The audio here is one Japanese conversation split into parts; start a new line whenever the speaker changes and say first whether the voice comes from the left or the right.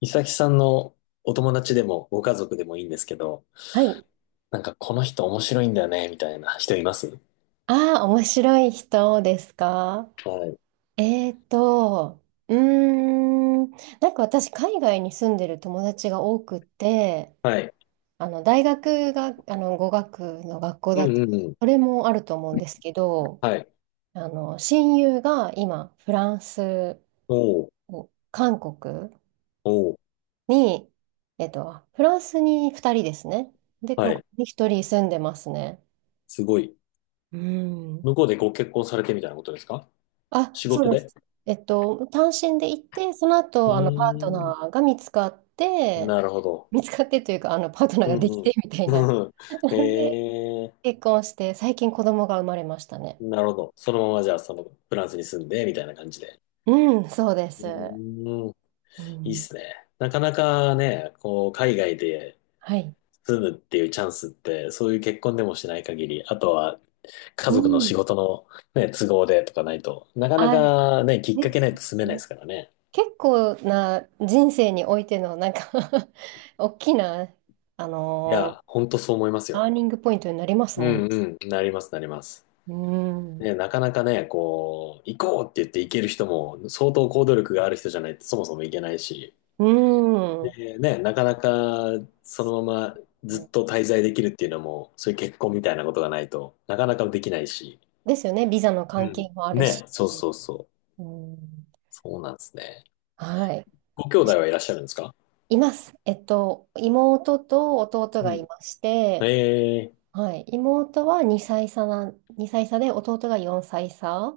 left: いさきさんのお友達でもご家族でもいいんですけど、
right: はい。
left: なんかこの人面白いんだよね、みたいな人います？
right: ああ、面白い人ですか？
left: はい。
right: えーと、うーん、なんか私、海外に住んでる友達が多くて、
left: はい。
right: 大学が、語学の学校
left: う
right: だと、
left: んうんうん。
right: それもあると思うんですけど、
left: はい。
right: 親友が今、フランス
left: おお、
right: を、韓国
left: おお、
right: に、フランスに2人ですね。で、
left: は
right: 韓
left: い。
right: 国に1人住んでますね。
left: すごい。
right: うん。
left: 向こうでご結婚されてみたいなことですか？
right: あ、
left: 仕
right: そ
left: 事
right: うで
left: で。
right: す。単身で行って、その
left: う
right: 後、パート
left: ーん。
right: ナーが見つかって、
left: なるほど。
right: 見つかってというか、パートナー
left: う
right: ができて
left: ん
right: みたいな。
left: うん。
right: で、
left: ええ
right: 結婚して、最近子供が生まれましたね。
left: ー、なるほど。そのままじゃあ、そのフランスに住んで、みたいな感じで。
right: うん、そうで
left: う
right: す。
left: ーん。
right: う
left: いいっ
right: ん、
left: すね。なかなかね、こう、海外で
right: はい。
left: 住むっていうチャンスって、そういう結婚でもしない限り、あとは家
right: う
left: 族の仕
right: ん。
left: 事のね、都合でとかないと、なかな
right: あ、
left: かね、きっか
right: で
left: け
right: す
left: ないと住めないで
right: ね。
left: すからね。
right: 結構な人生においての、なんか 大きな、あ
left: い
right: のー
left: や、ほんとそう思います
right: タ
left: よ。
right: ーニングポイントになります
left: う
right: もん。
left: んうん、なりますなります。
right: うん。
left: ね、なかなかね、こう、行こうって言って行ける人も、相当行動力がある人じゃないとそもそも行けないし、
right: うん。
left: で、ね、なかなかそのままずっと滞在できるっていうのも、そういう結婚みたいなことがないとなかなかできないし、
right: ですよね。ビザの
left: う
right: 関
left: ん。
right: 係もあるし。
left: ね、そうそうそう。
right: うん、
left: そうなんですね。
right: はい。
left: ご兄弟はいらっしゃるんですか？
right: います。妹と弟がい
left: う
right: まして、
left: ん。ええ。
right: はい。妹は2歳差で、弟が4歳差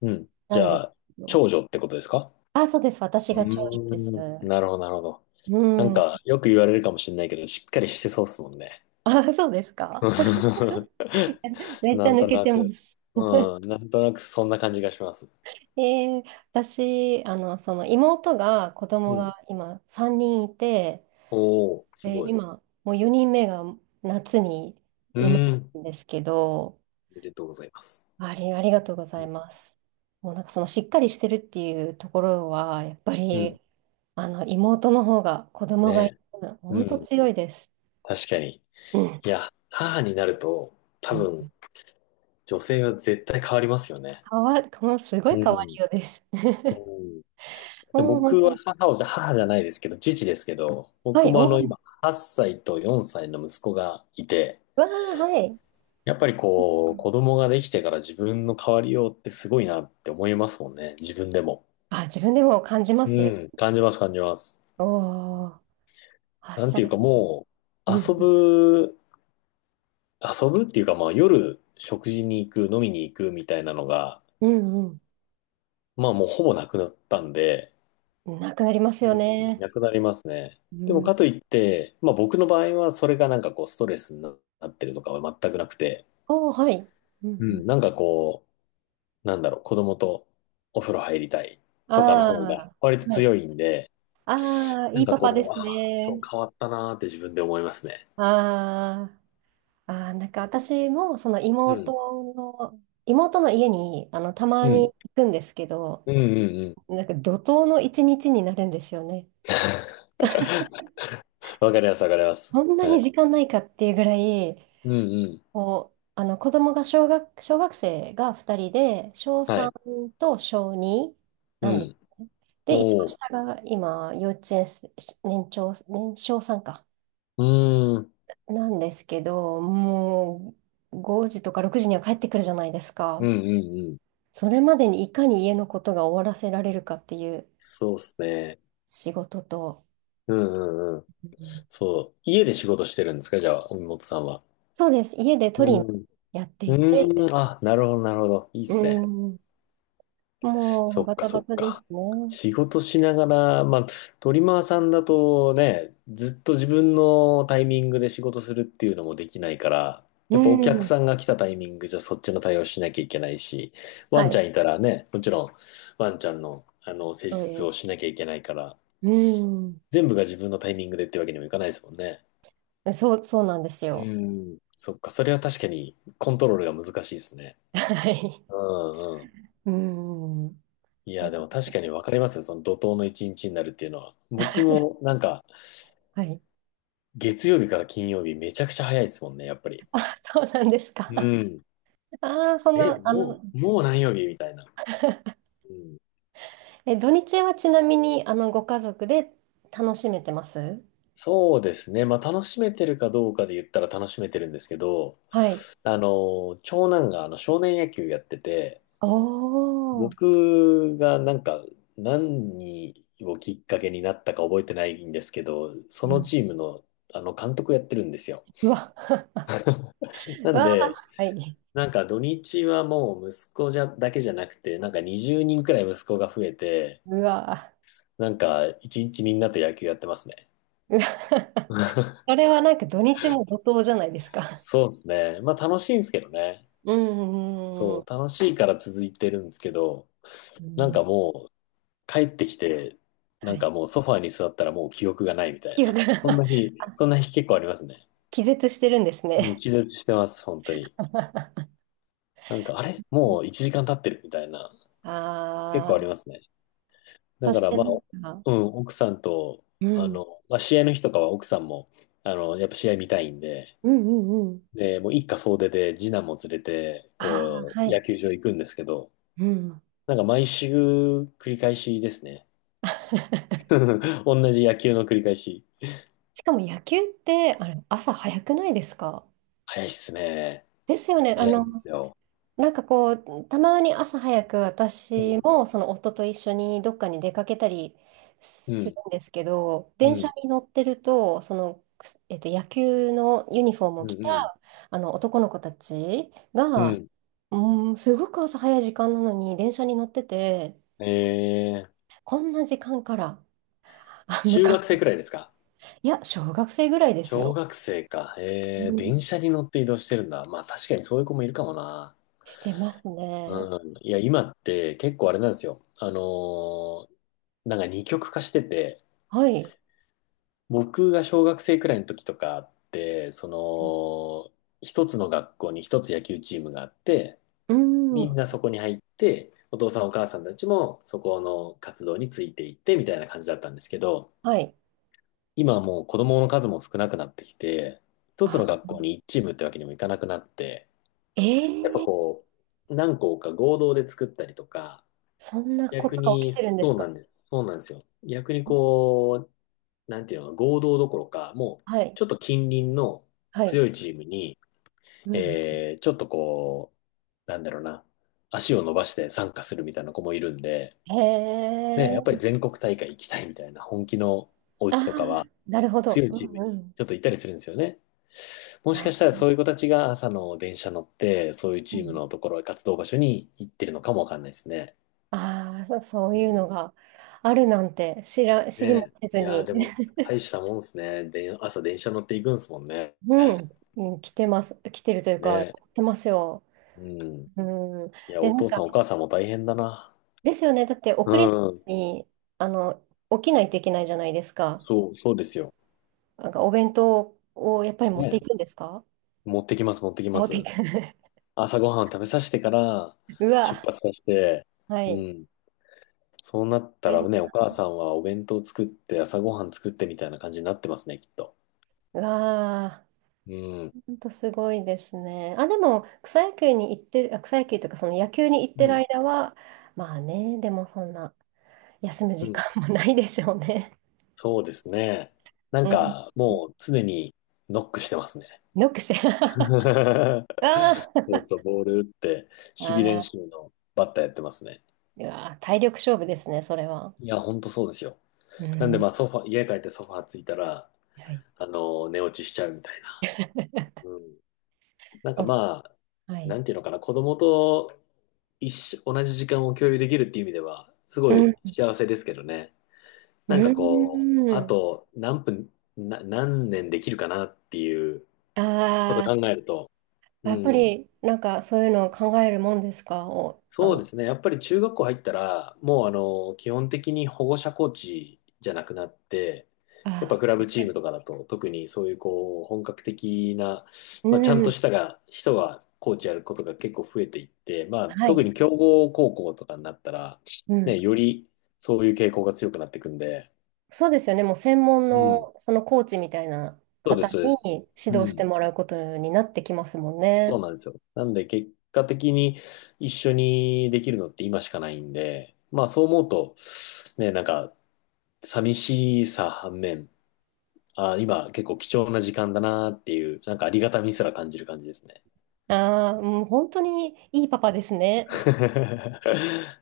left: うん。じ
right: なんです
left: ゃあ、
right: けど。
left: 長女ってことですか？
right: あ、そうです。私
left: う
right: が長女です。
left: ーん。なるほど、なるほど。
right: う
left: なん
right: ん。
left: か、よく言われるかもしれないけど、しっかりしてそうっすもんね。
right: あ、そうですか？めっち
left: な
right: ゃ
left: ん
right: 抜
left: と
right: け
left: な
right: てま
left: く。
right: す。
left: うん。なんとなくそんな感じがします。
right: えー私、その妹が、子
left: う
right: 供
left: ん。
right: が今3人いて、
left: おー、す
right: で、
left: ごい。
right: 今、もう4人目が夏に
left: う
right: 生ま
left: ー
right: れ
left: ん。
right: たんですけど、
left: おめでとうございます。
right: ありがとうございます。もうなんかそのしっかりしてるっていうところは、やっぱ
left: うん。
right: り、妹の方が子供
left: ね
right: がい
left: え。
right: る、
left: う
right: 本当
left: ん。
right: 強いです。
left: 確かに。
right: うん。
left: いや、母になると、多
right: うん、
left: 分、女性は絶対変わりますよね。
right: もうすごい
left: う
right: 変わ
left: ん。
right: りようです。
left: う ん。で
right: もう本
left: 僕
right: 当
left: は
right: に。
left: 母をじゃ、母じゃないですけど、父ですけど、
right: は
left: 僕
right: い、
left: も
right: おお、
left: 今
right: う
left: 8歳と4歳の息子がいて、
right: わー、はい。
left: やっぱりこう子供ができてから自分の変わりようってすごいなって思いますもんね、自分でも。
right: あ、自分でも感じま
left: う
right: す。
left: ん、感じます感じます。
right: おお、8
left: なんて
right: 歳
left: いう
right: っ
left: か
right: てことです。
left: もう
right: うん、
left: 遊ぶっていうかまあ夜食事に行く、飲みに行くみたいなのが、
right: うん、
left: まあもうほぼなくなったんで、
right: うん。なくなります
left: う
right: よ
left: ん、
right: ね。
left: なくなりますね。
right: う
left: でも
right: ん、
left: かといって、まあ僕の場合はそれがなんかこうストレスになってるとかは全くなくて、
right: おー、はい。うん
left: う
right: うん。
left: ん、なんかこう、なんだろう、子供とお風呂入りたい
right: あ
left: とかの方が
right: あ、
left: 割と
right: は
left: 強
right: い。
left: いんで、
right: ああ、
left: な
right: い
left: ん
right: い
left: か
right: パパで
left: こう、
right: す
left: ああ、そう
right: ね。
left: 変わったなーって自分で思いますね。
right: ああ、ああ、なんか私も、その
left: う
right: 妹
left: ん。
right: の、妹の家に、たま
left: う
right: に
left: ん。
right: 行くんですけど、
left: うんうんうん。
right: なんか怒涛の一日になるんですよね。
left: わかります、わかります。
right: こんな
left: は
right: に
left: い。
right: 時間ないかっていうぐらい、
left: うんうん。
right: こう、子供が小学生が2人で、小
left: はい。
right: 3と小2
left: う
right: なんで
left: ん。
right: すね。で、一番
left: お
right: 下
left: ー。
right: が今、幼稚園生、年長、年少さんか。
left: うーん。
right: なんですけど、もう5時とか6時には帰ってくるじゃないです
left: う
right: か。
left: んうんうん。
right: それまでにいかに家のことが終わらせられるかっていう
left: そうっすね。
right: 仕事と、
left: うんうんうん。
right: うん、
left: そう。家で仕事してるんですか？じゃあ、海本さんは。
right: そうです。家でト
left: う
right: リマー
left: ん。
right: やって
left: う
right: いて、
left: ーん。あ、なるほど、なるほど。いいっ
right: う
left: すね。
right: ん、も
left: そ
right: う
left: っ
right: バ
left: か、
right: タ
left: そ
right: バ
left: っ
right: タです
left: か。
right: ね。
left: 仕事しながら、まあ、トリマーさんだとね、ずっと自分のタイミングで仕事するっていうのもできないから、
right: う
left: やっぱお客
right: ん。
left: さんが来たタイミングじゃそっちの対応しなきゃいけないし、ワ
right: は
left: ンち
right: い。
left: ゃんいたらね、もちろんワンちゃんの、施
right: そ
left: 術
right: うで
left: を
right: す。
left: しなきゃいけないから、
right: うん。
left: 全部が自分のタイミングでってわけにもいかないですもんね。
right: そう、そうなんです
left: う
right: よ。
left: ん。そっか、それは確かにコントロールが難しいですね。
right: はい。
left: うんうん。
right: うん。
left: いや、でも
right: ね、
left: 確かにわかりますよ。その怒涛の一日になるっていうのは。僕もなんか、
right: はい。
left: 月曜日から金曜日めちゃくちゃ早いですもんね、やっぱり。
right: あ、そうなんですか？
left: うん。
right: ああ、そん
left: え、
right: な、
left: もう、もう何曜日みたいな。うん。
right: え、土日はちなみに、ご家族で楽しめてます？
left: そうですね。まあ、楽しめてるかどうかで言ったら楽しめてるんですけど、
right: はい。
left: 長男が少年野球やってて、
right: おー。
left: 僕がなんか何をきっかけになったか覚えてないんですけど、そ
right: う
left: の
right: ん。
left: チームの監督をやってるんですよ。
right: うわ。
left: はい。な
right: う
left: ん
right: わー。
left: で、
right: はい。
left: なんか土日はもう息子じゃだけじゃなくて、なんか20人くらい息子が増えて、
right: うわ
left: なんか一日みんなと野球やってますね。
right: ー。うわー これはなんか土日も怒涛じゃないですか。
left: そうですね。まあ楽しいんですけどね。
right: うんうん
left: そ
right: う
left: う、
right: ん
left: 楽しいから続いてるんですけど、
right: うん。
left: な
right: う
left: ん
right: ん、
left: かもう帰ってきて、
right: は
left: なん
right: い。
left: かも うソファーに座ったらもう記憶がないみたい
right: 記憶
left: な。
right: が あ、
left: そんな日結構ありますね。
right: 気絶してるんです
left: うん、
right: ね。
left: 気絶してます、本当に。なんか、あれもう1時間経ってるみたいな。結構あ
right: ああ、
left: りますね。だ
right: そ
left: か
right: し
left: ら
right: て、
left: まあ、
right: なんか、
left: うん、奥さんと、
right: うん、
left: まあ、試合の日とかは奥さんも、やっぱ試合見たいんで、
right: うんうんうん。
left: で、もう一家総出で次男も連れて、
right: ああ、
left: こ
right: は
left: う、野
right: い。
left: 球場行くんですけど、
right: うん。
left: なんか毎週繰り返しですね。同じ野球の繰り返し。
right: しかも野球って、あれ、朝早くないですか？
left: 早いっすね。
right: ですよね。
left: 早いんですよ。
right: なんかこう、たまに朝早く
left: う
right: 私
left: ん、
right: もその夫と一緒にどっかに出かけたり
left: う
right: する
left: ん、
right: んですけど、
left: う
right: 電車
left: ん、
right: に乗ってると、野球のユニフォームを
left: う
right: 着
left: ん、
right: た
left: うん。
right: あの男の子たち
left: う
right: が、
left: ん。
right: うん、すごく朝早い時間なのに電車に乗ってて、
left: えー、
right: こんな時間から、あ、む
left: 中
right: か、
left: 学生くらいですか？
right: いや、小学生ぐらいです
left: 小
right: よ。
left: 学生か。
right: う
left: 電
right: ん、
left: 車に乗って移動してるんだ。まあ確かにそういう子もいるかもな。
right: してますね。
left: うん。いや、今って結構あれなんですよ。なんか二極化してて、
right: はい。
left: 僕が小学生くらいの時とかって、その、一つの学校に一つ野球チームがあって、
right: う
left: みん
right: ん。
left: なそこに入って、お父さんお母さんたちもそこの活動についていってみたいな感じだったんですけど、
right: はい。
left: 今はもう子供の数も少なくなってきて、一つ
right: あ、
left: の学校に一チームってわけにもいかなくなって、やっぱ
right: ええ、
left: こう、何校か合同で作ったりとか、
right: そんなこ
left: 逆
right: とが起
left: に
right: きてるんで
left: そ
right: す
left: うな
right: か？
left: んです。そうなんですよ。逆にこう、なんていうの、合同どころか、もう
right: はい。
left: ちょっと近隣の
right: はい。
left: 強いチームに、
right: うん。
left: ちょっとこう、なんだろうな、足を伸ばして参加するみたいな子もいるんで、
right: へ
left: ね、やっぱり
right: え。
left: 全国大会行きたいみたいな本気のお
right: あ
left: 家とか
right: あ、
left: は、
right: なるほ
left: 強
right: ど。
left: い
right: う
left: チー
right: ん
left: ム
right: う
left: に
right: ん。
left: ちょっと行ったりするんですよね。もし
right: あ、
left: かしたらそういう子たちが朝の電車乗って、そういう
right: う
left: チーム
right: ん、
left: のところ、活動場所に行ってるのかもわかんないですね。
right: あー、そう
left: う
right: いう
left: ん。
right: のがあるなんて知
left: ね
right: りも
left: え。
right: せず
left: いやー、
right: に。
left: でも、大したもんですね。で、朝電車乗っていくんですもんね。
right: う
left: ね
right: ん。うん、来てます。来てるというか、
left: え。
right: 来てますよ。
left: うん。
right: うん。
left: いや、
right: で、
left: お
right: なん
left: 父さ
right: か、
left: んお母さんも大変だな。
right: ですよね。だって、
left: う
right: 送り
left: ん。
right: に、あの、起きないといけないじゃないですか。
left: そうですよ。
right: なんか、お弁当をやっぱり持ってい
left: ねえ。
right: くんですか？
left: 持ってきます、持ってきま
right: 持っていく。
left: す。朝ごはん食べさせてから、
right: う
left: 出
right: わ。
left: 発させて、
right: は
left: う
right: い。
left: ん。そうなったらね、お母さんはお弁当作って朝ごはん作ってみたいな感じになってますね、きっと。
right: わあ、
left: うん。
right: ほんとすごいですね。あ、でも、草野球に行ってる、あ、草野球というか、その野球に行っ
left: う
right: てる
left: ん。
right: 間は、まあね、でもそんな、休む
left: う
right: 時
left: ん。
right: 間もないでしょうね。
left: そうですね。なん
right: うん。
left: か、もう常にノックしてますね。
right: ノックして。あ
left: そう
right: ー、
left: そう、ボール打って、守備練
right: あ
left: 習のバッターやってますね。
right: ー、うわあ、体力勝負ですね、それは。
left: いや、ほんとそうですよ。
right: う
left: なんで、
right: ん。
left: まあ、ソファ、家帰ってソファーついたら、
right: はい。
left: 寝落ちしちゃうみたいな。うん。なんか
right: お、
left: まあ、
right: は
left: な
right: い。
left: んていうのかな、子供と一緒、同じ時間を共有できるっていう意味では、す
right: う
left: ご
right: ん。
left: い幸せですけどね。
right: う
left: なんかこう、あ
right: ん。
left: と何分、な、何年できるかなっていうこと考
right: あ
left: えると、
right: あ、
left: う
right: やっぱ
left: ん、
right: り、なんかそういうのを考えるもんですか？お、あ
left: そうで
right: の、
left: すね。やっぱり中学校入ったら、もう基本的に保護者コーチじゃなくなって、
right: あ
left: やっぱ
right: あ、
left: クラブチー
right: はい。
left: ムとかだと、特にそういうこう、本格的な、
right: う
left: まあ、ちゃんと
right: ん。
left: したが、人がコーチやることが結構増えていって、まあ、
right: は
left: 特
right: い。
left: に強豪高校とかになったら、
right: うん。
left: ね、よりそういう傾向が強くなっていくんで、
right: そうですよね。もう専門
left: う
right: の
left: ん。
right: そのコーチみたいな
left: そうで
right: 方
left: す、そうです。
right: に指
left: う
right: 導して
left: ん。
right: もらうことになってきますもん
left: そう
right: ね。
left: なんですよ。なんで結果的に一緒にできるのって今しかないんで、まあそう思うと、ね、なんか寂しさ反面、あ、今結構貴重な時間だなっていう、なんかありがたみすら感じる感じですね。
right: ああ、うん、本当にいいパパですね。